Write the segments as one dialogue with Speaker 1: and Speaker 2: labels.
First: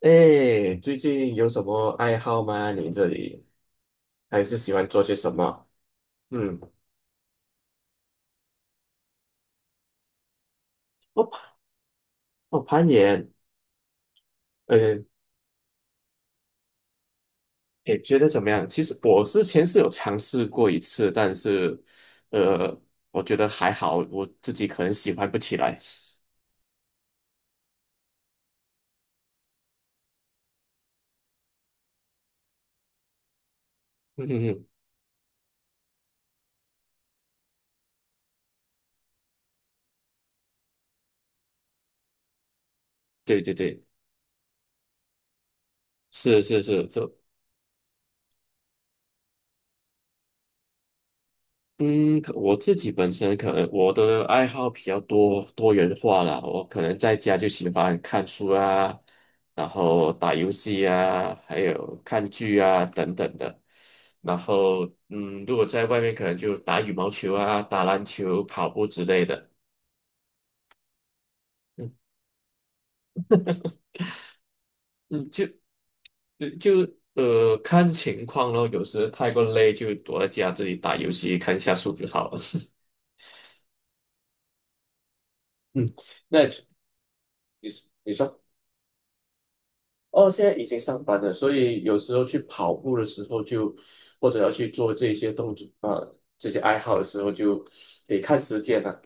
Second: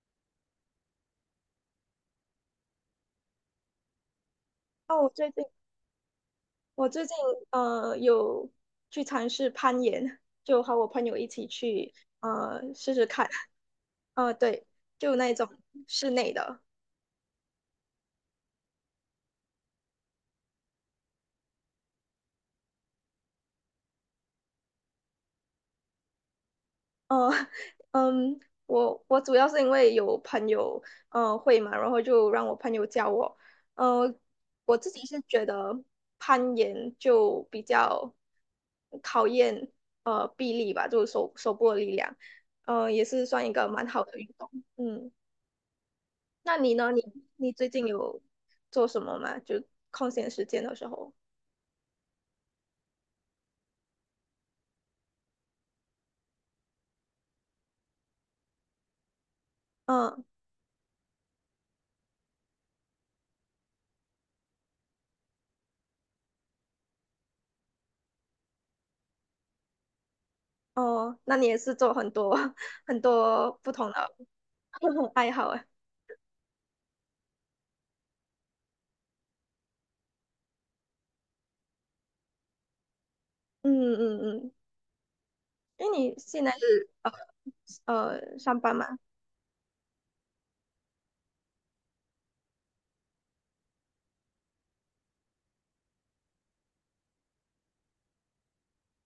Speaker 1: 哎，最近有什么爱好吗？你这里还是喜欢做
Speaker 2: 哦，我
Speaker 1: 些
Speaker 2: 最
Speaker 1: 什
Speaker 2: 近
Speaker 1: 么？嗯，
Speaker 2: 我最近有去尝试攀岩，就和我朋友
Speaker 1: 我
Speaker 2: 一起
Speaker 1: 攀
Speaker 2: 去
Speaker 1: 我攀
Speaker 2: 试试看。
Speaker 1: 岩，
Speaker 2: 对，
Speaker 1: 呃，
Speaker 2: 就那种室内的。
Speaker 1: 也觉得怎么样？其实我之前是有尝试过一次，但是，呃，我觉得还好，我自己可能喜欢不起来。
Speaker 2: 呃 嗯，我主要是因为有朋友会嘛，然后就让我朋友教我。呃
Speaker 1: 嗯哼哼，
Speaker 2: 我自己是觉得攀岩就比较考验臂力吧，就是手部的力量。也是
Speaker 1: 对
Speaker 2: 算一
Speaker 1: 对
Speaker 2: 个
Speaker 1: 对，
Speaker 2: 蛮好的运动。嗯。
Speaker 1: 是
Speaker 2: 那
Speaker 1: 是
Speaker 2: 你
Speaker 1: 是，
Speaker 2: 呢？
Speaker 1: 这
Speaker 2: 你最近有做什么吗？就空闲时间的时候。
Speaker 1: 嗯，可我自己本身可能我的爱好比较多元化啦，我可能在家就喜欢看书啊，然后
Speaker 2: 嗯。
Speaker 1: 打游戏啊，还有看剧啊等等的。然后，嗯，如果在外面可能就打羽毛球啊、打篮球、跑步之类的。
Speaker 2: 哦，那你也是
Speaker 1: 嗯
Speaker 2: 做很多 很多不同的 不同
Speaker 1: 嗯，
Speaker 2: 爱
Speaker 1: 就
Speaker 2: 好哎。
Speaker 1: 呃就呃看情况咯，有时太过累就躲在家这里打游戏看一下书就好了。
Speaker 2: 嗯嗯嗯，
Speaker 1: 嗯，
Speaker 2: 因为你现
Speaker 1: 那
Speaker 2: 在是
Speaker 1: 你你说。
Speaker 2: 上班嘛。
Speaker 1: 哦，现在已经上班了，所以有时候去跑步的时候就，或者要去做这些动作啊、这些爱好的时候就得看时间了、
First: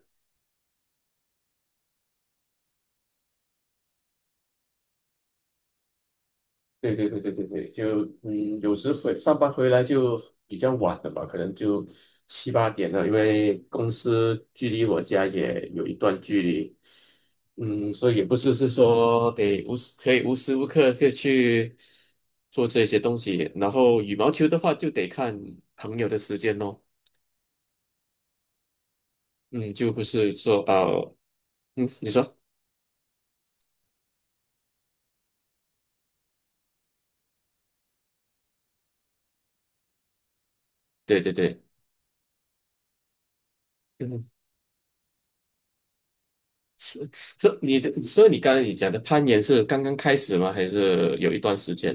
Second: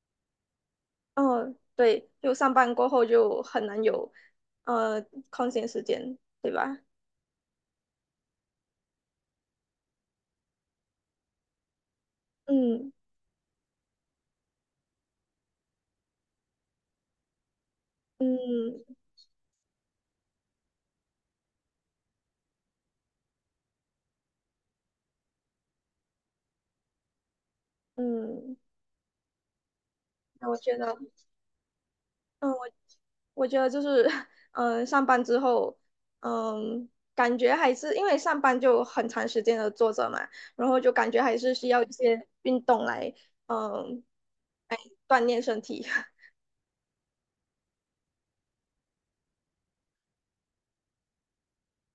Speaker 2: 哦，对，就上班过后就很难有呃空闲时间，对吧？
Speaker 1: 对对对对对对，就嗯，有时回上班回来就比较晚了吧，可能就七八点
Speaker 2: 嗯
Speaker 1: 了，因为公司距离我家也有一段距离，嗯，所以也不是是
Speaker 2: 嗯
Speaker 1: 说得无时无刻可以去做这些东西，然后羽毛球的话就得看朋友的时间咯。
Speaker 2: 嗯。
Speaker 1: 嗯，就不是
Speaker 2: 那我
Speaker 1: 说
Speaker 2: 觉得，
Speaker 1: 嗯，你说，
Speaker 2: 嗯。我觉得就是，嗯，上班之后，嗯，感觉还是因为上班就很长时间的坐着嘛，然后就感
Speaker 1: 对
Speaker 2: 觉
Speaker 1: 对
Speaker 2: 还是
Speaker 1: 对，
Speaker 2: 需要一些运动来，嗯，
Speaker 1: 嗯，
Speaker 2: 锻炼身体。
Speaker 1: 是是你的，所以你刚才你讲的攀岩是刚刚开始吗？还是有一段时间？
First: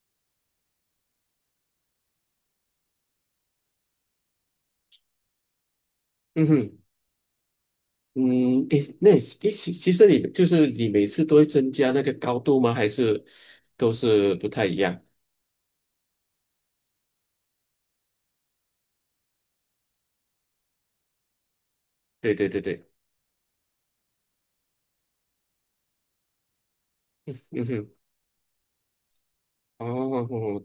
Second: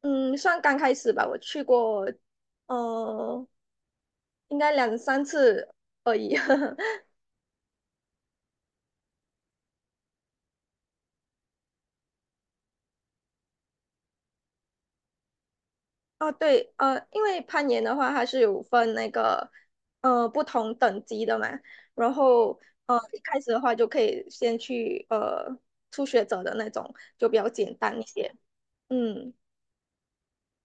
Speaker 2: 嗯，算刚开始吧，我去过，嗯，应该两三次而已。
Speaker 1: 嗯 哼，嗯，诶，那诶，其实你就是你每次都会增加那个高度吗？还是都是不太一样？
Speaker 2: 啊，对，因为攀岩的话，它是有分那个不同等级的嘛，然
Speaker 1: 对对对
Speaker 2: 后
Speaker 1: 对，
Speaker 2: 一开始的话就可以先去初学者的那种，就比较
Speaker 1: 嗯
Speaker 2: 简
Speaker 1: 哼，
Speaker 2: 单一些。嗯。
Speaker 1: 哦，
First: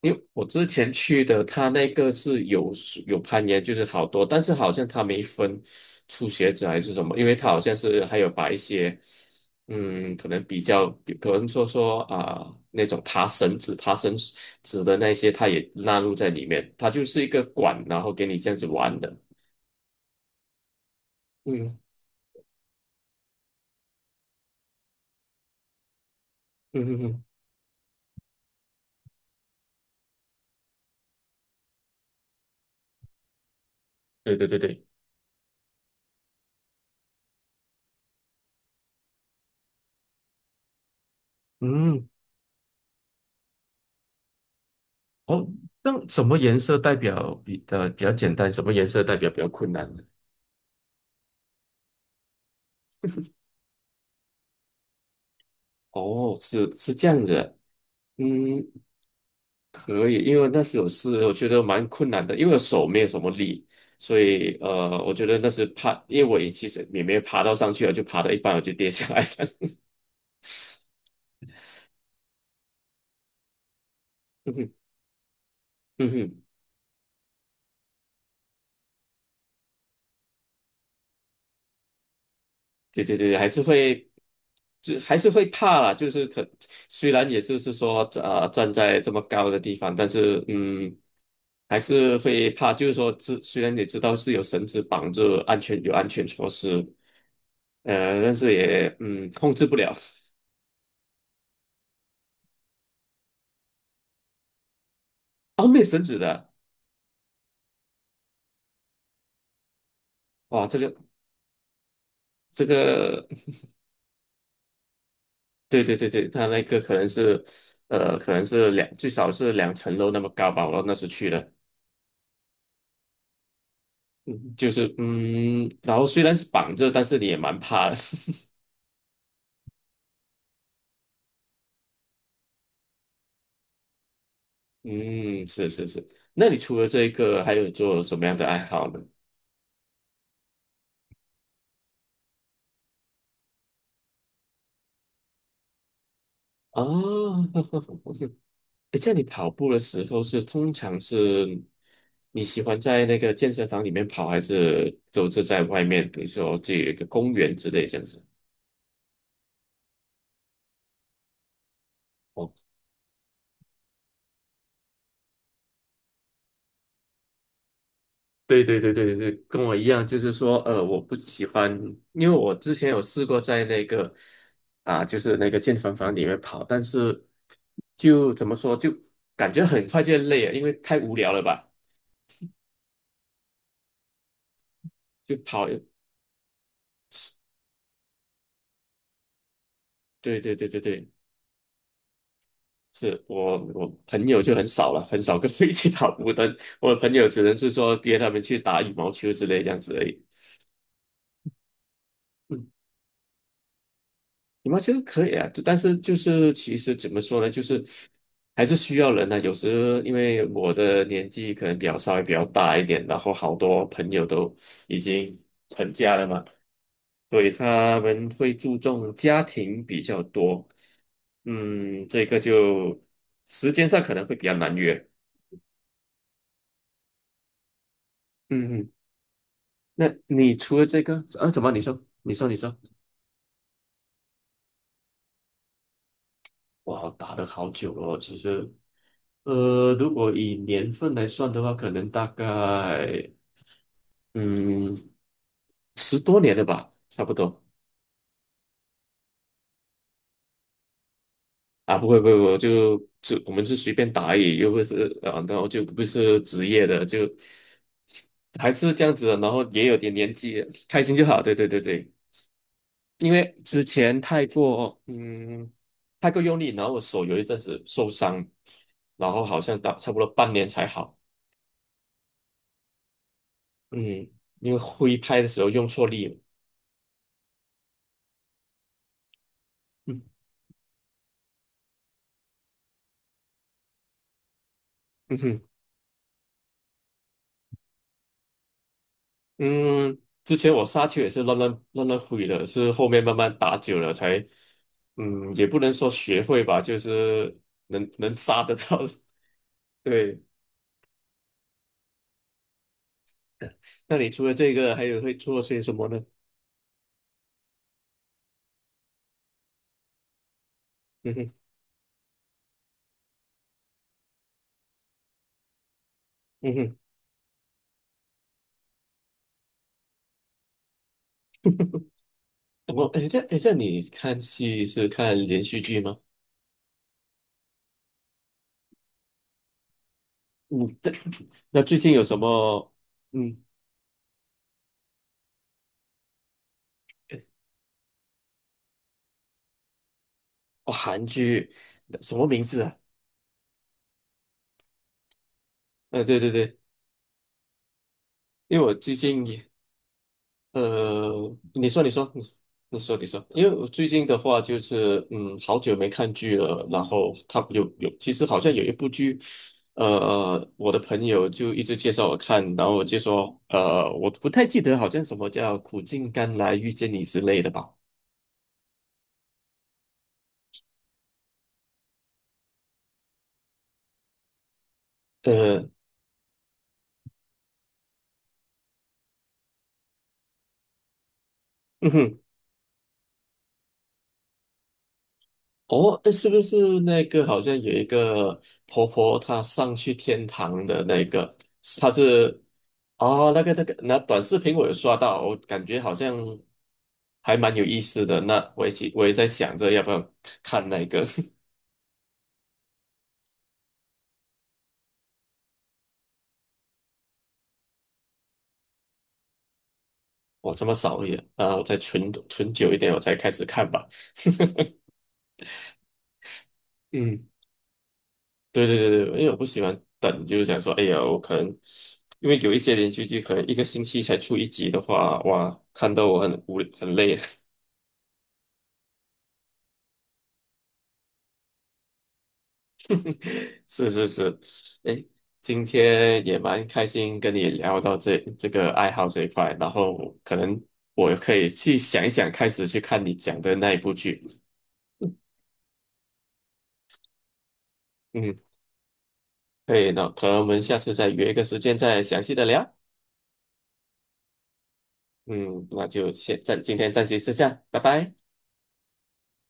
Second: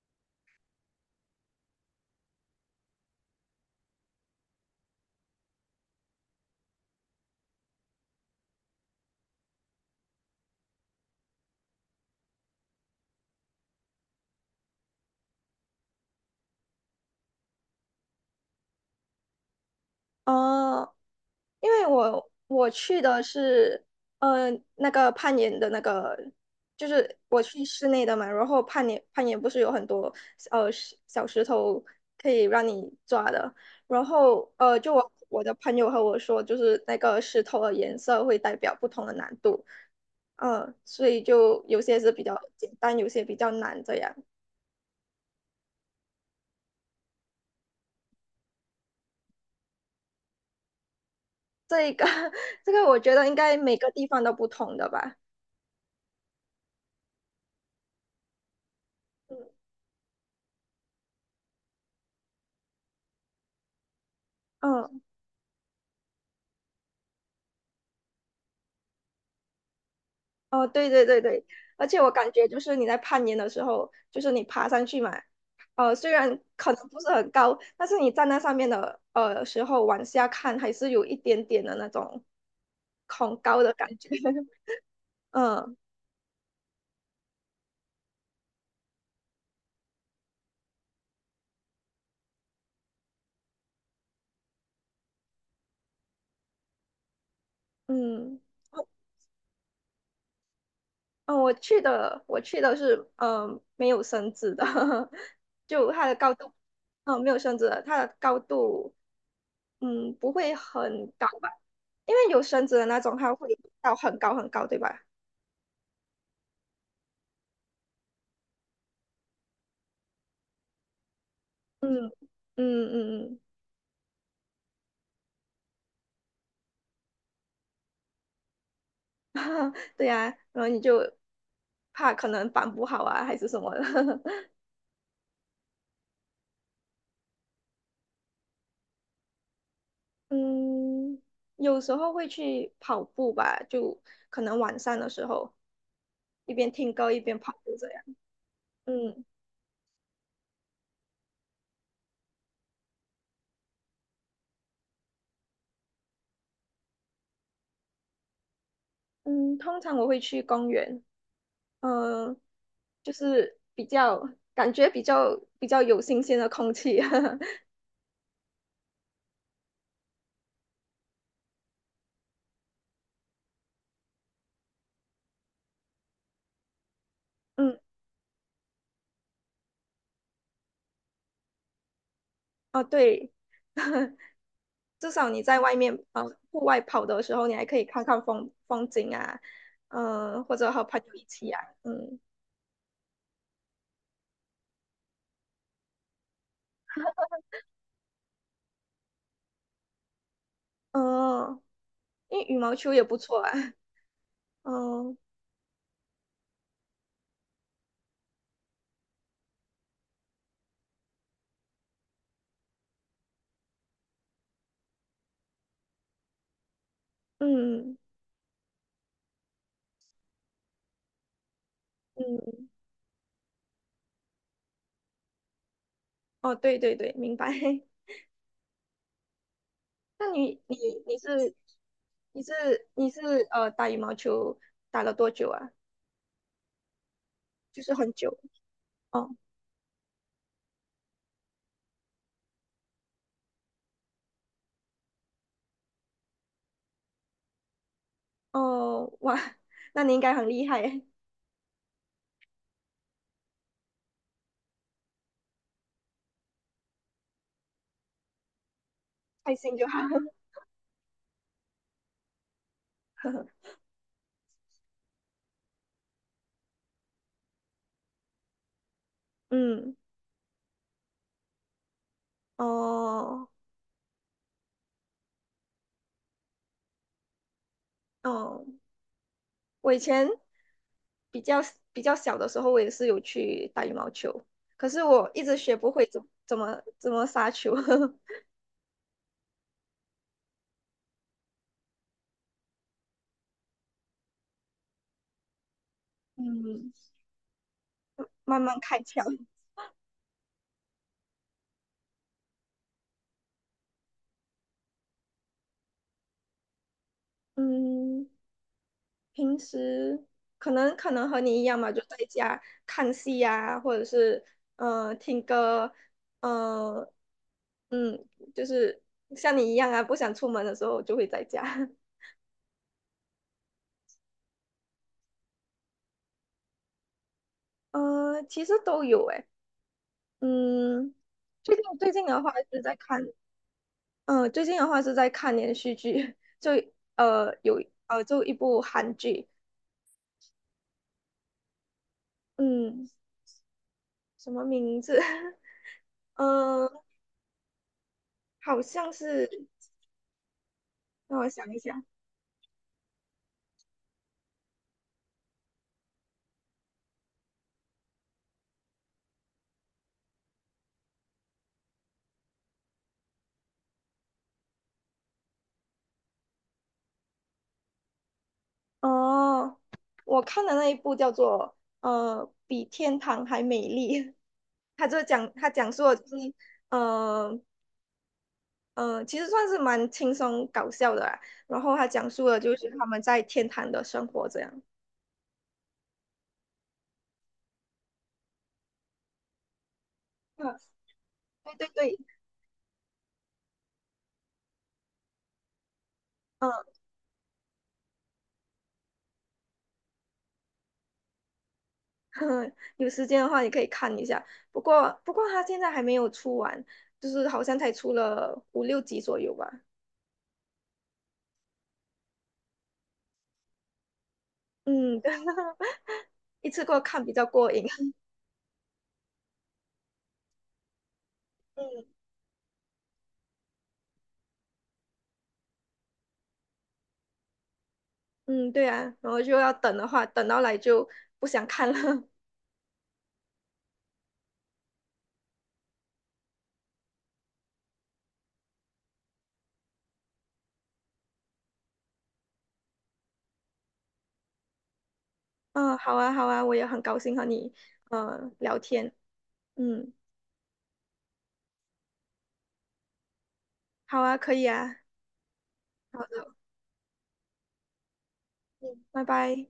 Speaker 1: 因为我之前去的，他那个是有攀岩，就是好多，但是好像他没分初学者还是什么，因为他好像是还有把一些，嗯，可能比较，可能说说啊、那种爬绳子的那些，他也纳入在里面，它就是一个管，然后给你这样子玩的。
Speaker 2: 哦，因
Speaker 1: 嗯
Speaker 2: 为我去的是，呃，那个攀岩的那个，
Speaker 1: 嗯
Speaker 2: 就
Speaker 1: 嗯
Speaker 2: 是
Speaker 1: 嗯，
Speaker 2: 我去室内的嘛，然后攀岩不是有很多小石头可以让你抓的，然
Speaker 1: 对对
Speaker 2: 后，
Speaker 1: 对对，
Speaker 2: 就我的朋友和我说，就是那个石头的颜色会代表不同的难度。嗯，所以就有些
Speaker 1: 嗯，
Speaker 2: 是比较简单，有些比较难这样。
Speaker 1: 哦，那什么颜色代表比较简单，什么颜色代表比较困难呢？
Speaker 2: 这个我觉得应该每个地方都不同的吧。
Speaker 1: 哦，是是这样子的嗯，
Speaker 2: 嗯
Speaker 1: 可以，因为那时有事，我觉得蛮困难的，因为我手没有什么力，所以
Speaker 2: 嗯。
Speaker 1: 我觉得那是怕，因为我也其实也没爬到上去了，就爬到一半我就跌下来了。
Speaker 2: 哦，对对对对，而且我感觉就是你在攀岩的时候，就是你
Speaker 1: 嗯
Speaker 2: 爬
Speaker 1: 哼，
Speaker 2: 上去嘛，
Speaker 1: 嗯
Speaker 2: 虽然
Speaker 1: 哼，
Speaker 2: 可能不是很高，但是你站在上面的时候往下看，还是有一点点的那种
Speaker 1: 对对对，
Speaker 2: 恐
Speaker 1: 还是
Speaker 2: 高的感觉。
Speaker 1: 会，就 还是会
Speaker 2: 嗯
Speaker 1: 怕啦，就是虽然也是说站在这么高的地方，但是嗯，还是会怕，就是说虽然你知道是有绳子绑住有安全措施，但
Speaker 2: 嗯。
Speaker 1: 是
Speaker 2: 哦
Speaker 1: 也控制不了。
Speaker 2: 哦，我去的是没有绳子的。
Speaker 1: 哦，没有
Speaker 2: 就
Speaker 1: 绳
Speaker 2: 它的
Speaker 1: 子
Speaker 2: 高
Speaker 1: 的。
Speaker 2: 度，没有绳子的，它的高度，不会
Speaker 1: 哇，这个
Speaker 2: 很高吧？因为有
Speaker 1: 这
Speaker 2: 绳子的那种，
Speaker 1: 个，
Speaker 2: 它会到很高很高，对吧？
Speaker 1: 对对对对，它那个可能是，可能是两，最少是两层楼那么高吧。我那时去的，
Speaker 2: 嗯嗯嗯
Speaker 1: 就是然后虽然是绑着，但是你也蛮怕的。
Speaker 2: 嗯，对呀，然后你就怕可能绑不好啊，还是什么的。
Speaker 1: 嗯，是是是。那你除了这个，还有做什么样的爱好呢？
Speaker 2: 嗯，有时候会去跑步吧，就可能晚上的时候，一边听歌一边
Speaker 1: 哦，
Speaker 2: 跑步这样。
Speaker 1: 诶这样你
Speaker 2: 嗯
Speaker 1: 跑步的时候通常是你喜欢在那个健身房里面跑，还是都是在外面，比如说这有一个公园之类这样子？
Speaker 2: 嗯。通常我会去公园，嗯、
Speaker 1: 哦。
Speaker 2: 就是比较感觉比较有新鲜的空气。
Speaker 1: 对对对对对，对，跟我一样，就是说，我不喜欢，因为我之前有试过在那个啊，就是那个健身房里面跑，但是
Speaker 2: 嗯，
Speaker 1: 就怎么说，就感觉很快就累了，因为太无聊了吧，
Speaker 2: 哦对，至少
Speaker 1: 就
Speaker 2: 你在
Speaker 1: 跑。
Speaker 2: 外面户外跑的时候，你还可以看看风景啊，
Speaker 1: 对对
Speaker 2: 或
Speaker 1: 对
Speaker 2: 者
Speaker 1: 对
Speaker 2: 和朋
Speaker 1: 对，
Speaker 2: 友一起啊。嗯。
Speaker 1: 是我朋友就很少了，很少跟 我一起跑步的，我的朋友只能是说约他们去打羽毛球之类这样子而已。
Speaker 2: 哦，因为羽
Speaker 1: 嗯。
Speaker 2: 毛球也不错啊。
Speaker 1: 羽毛球
Speaker 2: 哦。
Speaker 1: 可以啊，就但是就是其实怎么说呢，就是还是需要人呢、有时因为我的年纪可能稍微比较大一点，然后好多朋友都已经成家了嘛，所以
Speaker 2: 嗯
Speaker 1: 他们会注重家庭比较多。嗯，这个
Speaker 2: 嗯。
Speaker 1: 就时间上可能会比较难约。
Speaker 2: 哦对对对，明白。
Speaker 1: 嗯，嗯，那
Speaker 2: 那
Speaker 1: 你除了这个，
Speaker 2: 你
Speaker 1: 啊，
Speaker 2: 是
Speaker 1: 怎么你说？你
Speaker 2: 你
Speaker 1: 说，
Speaker 2: 是
Speaker 1: 你说。
Speaker 2: 你是打羽毛球打了多久啊？
Speaker 1: 哇，打了好
Speaker 2: 就
Speaker 1: 久
Speaker 2: 是
Speaker 1: 了
Speaker 2: 很
Speaker 1: 哦，其
Speaker 2: 久。
Speaker 1: 实，
Speaker 2: 哦
Speaker 1: 如果以年份来算的话，可能大概嗯十多年了吧，差不多
Speaker 2: 哦哇，那你应该很厉害耶。
Speaker 1: 啊，不会不会，我就我们是随便打而已，又不是啊，然后就不是职业的，就还是这样子的，然
Speaker 2: 开
Speaker 1: 后
Speaker 2: 心
Speaker 1: 也
Speaker 2: 就
Speaker 1: 有
Speaker 2: 好。
Speaker 1: 点年 纪，开心就好，对对对对，因为之前太过用力，然后我手有一阵子受伤，然后好像打
Speaker 2: 嗯。
Speaker 1: 差不多半年才好。
Speaker 2: 哦
Speaker 1: 嗯，因为挥拍的时候用错力了。
Speaker 2: 哦。我以
Speaker 1: 嗯
Speaker 2: 前比较比较小的时候，我也是有去打羽毛球，可是我
Speaker 1: 嗯
Speaker 2: 一直
Speaker 1: 哼，
Speaker 2: 学不会怎么杀球。
Speaker 1: 嗯，之前我杀球也是乱挥的，是后面慢慢打久了才，嗯，也不能说学会吧，
Speaker 2: 嗯，
Speaker 1: 就是能
Speaker 2: 慢
Speaker 1: 杀得
Speaker 2: 慢开
Speaker 1: 到。
Speaker 2: 窍。
Speaker 1: 对，那你除了这个，还有会做些什么呢？
Speaker 2: 嗯，平时可能
Speaker 1: 嗯
Speaker 2: 和
Speaker 1: 哼
Speaker 2: 你一样嘛，就在家看戏呀，或者是听歌。
Speaker 1: 嗯
Speaker 2: 呃嗯，就是像你一样啊，不想出门的时候就会在家。
Speaker 1: 哼，我哎，这你看戏是看连续剧吗？
Speaker 2: 其实都有诶。
Speaker 1: 嗯，
Speaker 2: 嗯。最
Speaker 1: 那
Speaker 2: 近
Speaker 1: 最
Speaker 2: 最
Speaker 1: 近有
Speaker 2: 近
Speaker 1: 什
Speaker 2: 的话是
Speaker 1: 么？
Speaker 2: 在看
Speaker 1: 嗯，
Speaker 2: 嗯，最近的话是在看连续剧。就呃有就一部韩剧。
Speaker 1: 哦，韩剧什么名字啊？
Speaker 2: 嗯，什么名字？
Speaker 1: 对对对，
Speaker 2: 嗯，
Speaker 1: 因
Speaker 2: 好
Speaker 1: 为我
Speaker 2: 像
Speaker 1: 最近
Speaker 2: 是，
Speaker 1: 也。
Speaker 2: 让我想一
Speaker 1: 你说，
Speaker 2: 想。
Speaker 1: 你说，你说，你说，因为我最近的话就是，嗯，好久没看剧了，然后他就有，其实好像有一部剧，我的朋友就一直介绍我看，然后我就说，我不太记得，好像什么叫《苦尽甘来遇见你》之类的吧，
Speaker 2: 哦，我看的那一部叫做《比天堂还美丽》。它
Speaker 1: 呃，
Speaker 2: 讲述的就是呃其实算是蛮轻松搞笑的啦。然后它
Speaker 1: 嗯
Speaker 2: 讲
Speaker 1: 哼。
Speaker 2: 述的就是他们在天堂的生活这样。
Speaker 1: 哦，诶是不是那个好像有一个婆婆，她上去天
Speaker 2: 嗯，
Speaker 1: 堂的那个，
Speaker 2: 对对
Speaker 1: 她
Speaker 2: 对。
Speaker 1: 是哦，那个，那短视频我有刷到，我感觉好像还蛮有意思的。那我也在想着要不要看那个，
Speaker 2: 有时间的话，你可以看一下。不过他现在还没有出完，就是好像才出了五六集左右吧。
Speaker 1: 我这么少也啊，我再存存久一点，我才开始看吧。
Speaker 2: 嗯，对，一次过看比较
Speaker 1: 嗯，
Speaker 2: 过瘾。
Speaker 1: 对对对对，因为我不喜欢等，就是想说，哎呀，我可能
Speaker 2: 嗯
Speaker 1: 因为有一些连续剧可能一个星期才出一集的话，哇，看到我很无很累。
Speaker 2: 嗯，对啊，然后就要等的话，等到来就不想看了。
Speaker 1: 是是是，哎，今天也蛮开心跟你聊到这个爱好这一块，然后可能我可以去想一想，开始去看你讲的那一部剧。
Speaker 2: 嗯，好啊，好啊，我也很高兴和你
Speaker 1: 嗯，
Speaker 2: 聊天。
Speaker 1: 可以
Speaker 2: 嗯，
Speaker 1: 那可能我们下次再约一个时间再详细的聊。
Speaker 2: 好啊，可以啊，
Speaker 1: 嗯，那
Speaker 2: 好
Speaker 1: 就
Speaker 2: 的，
Speaker 1: 今天暂时是这样，拜拜。
Speaker 2: 嗯，拜拜。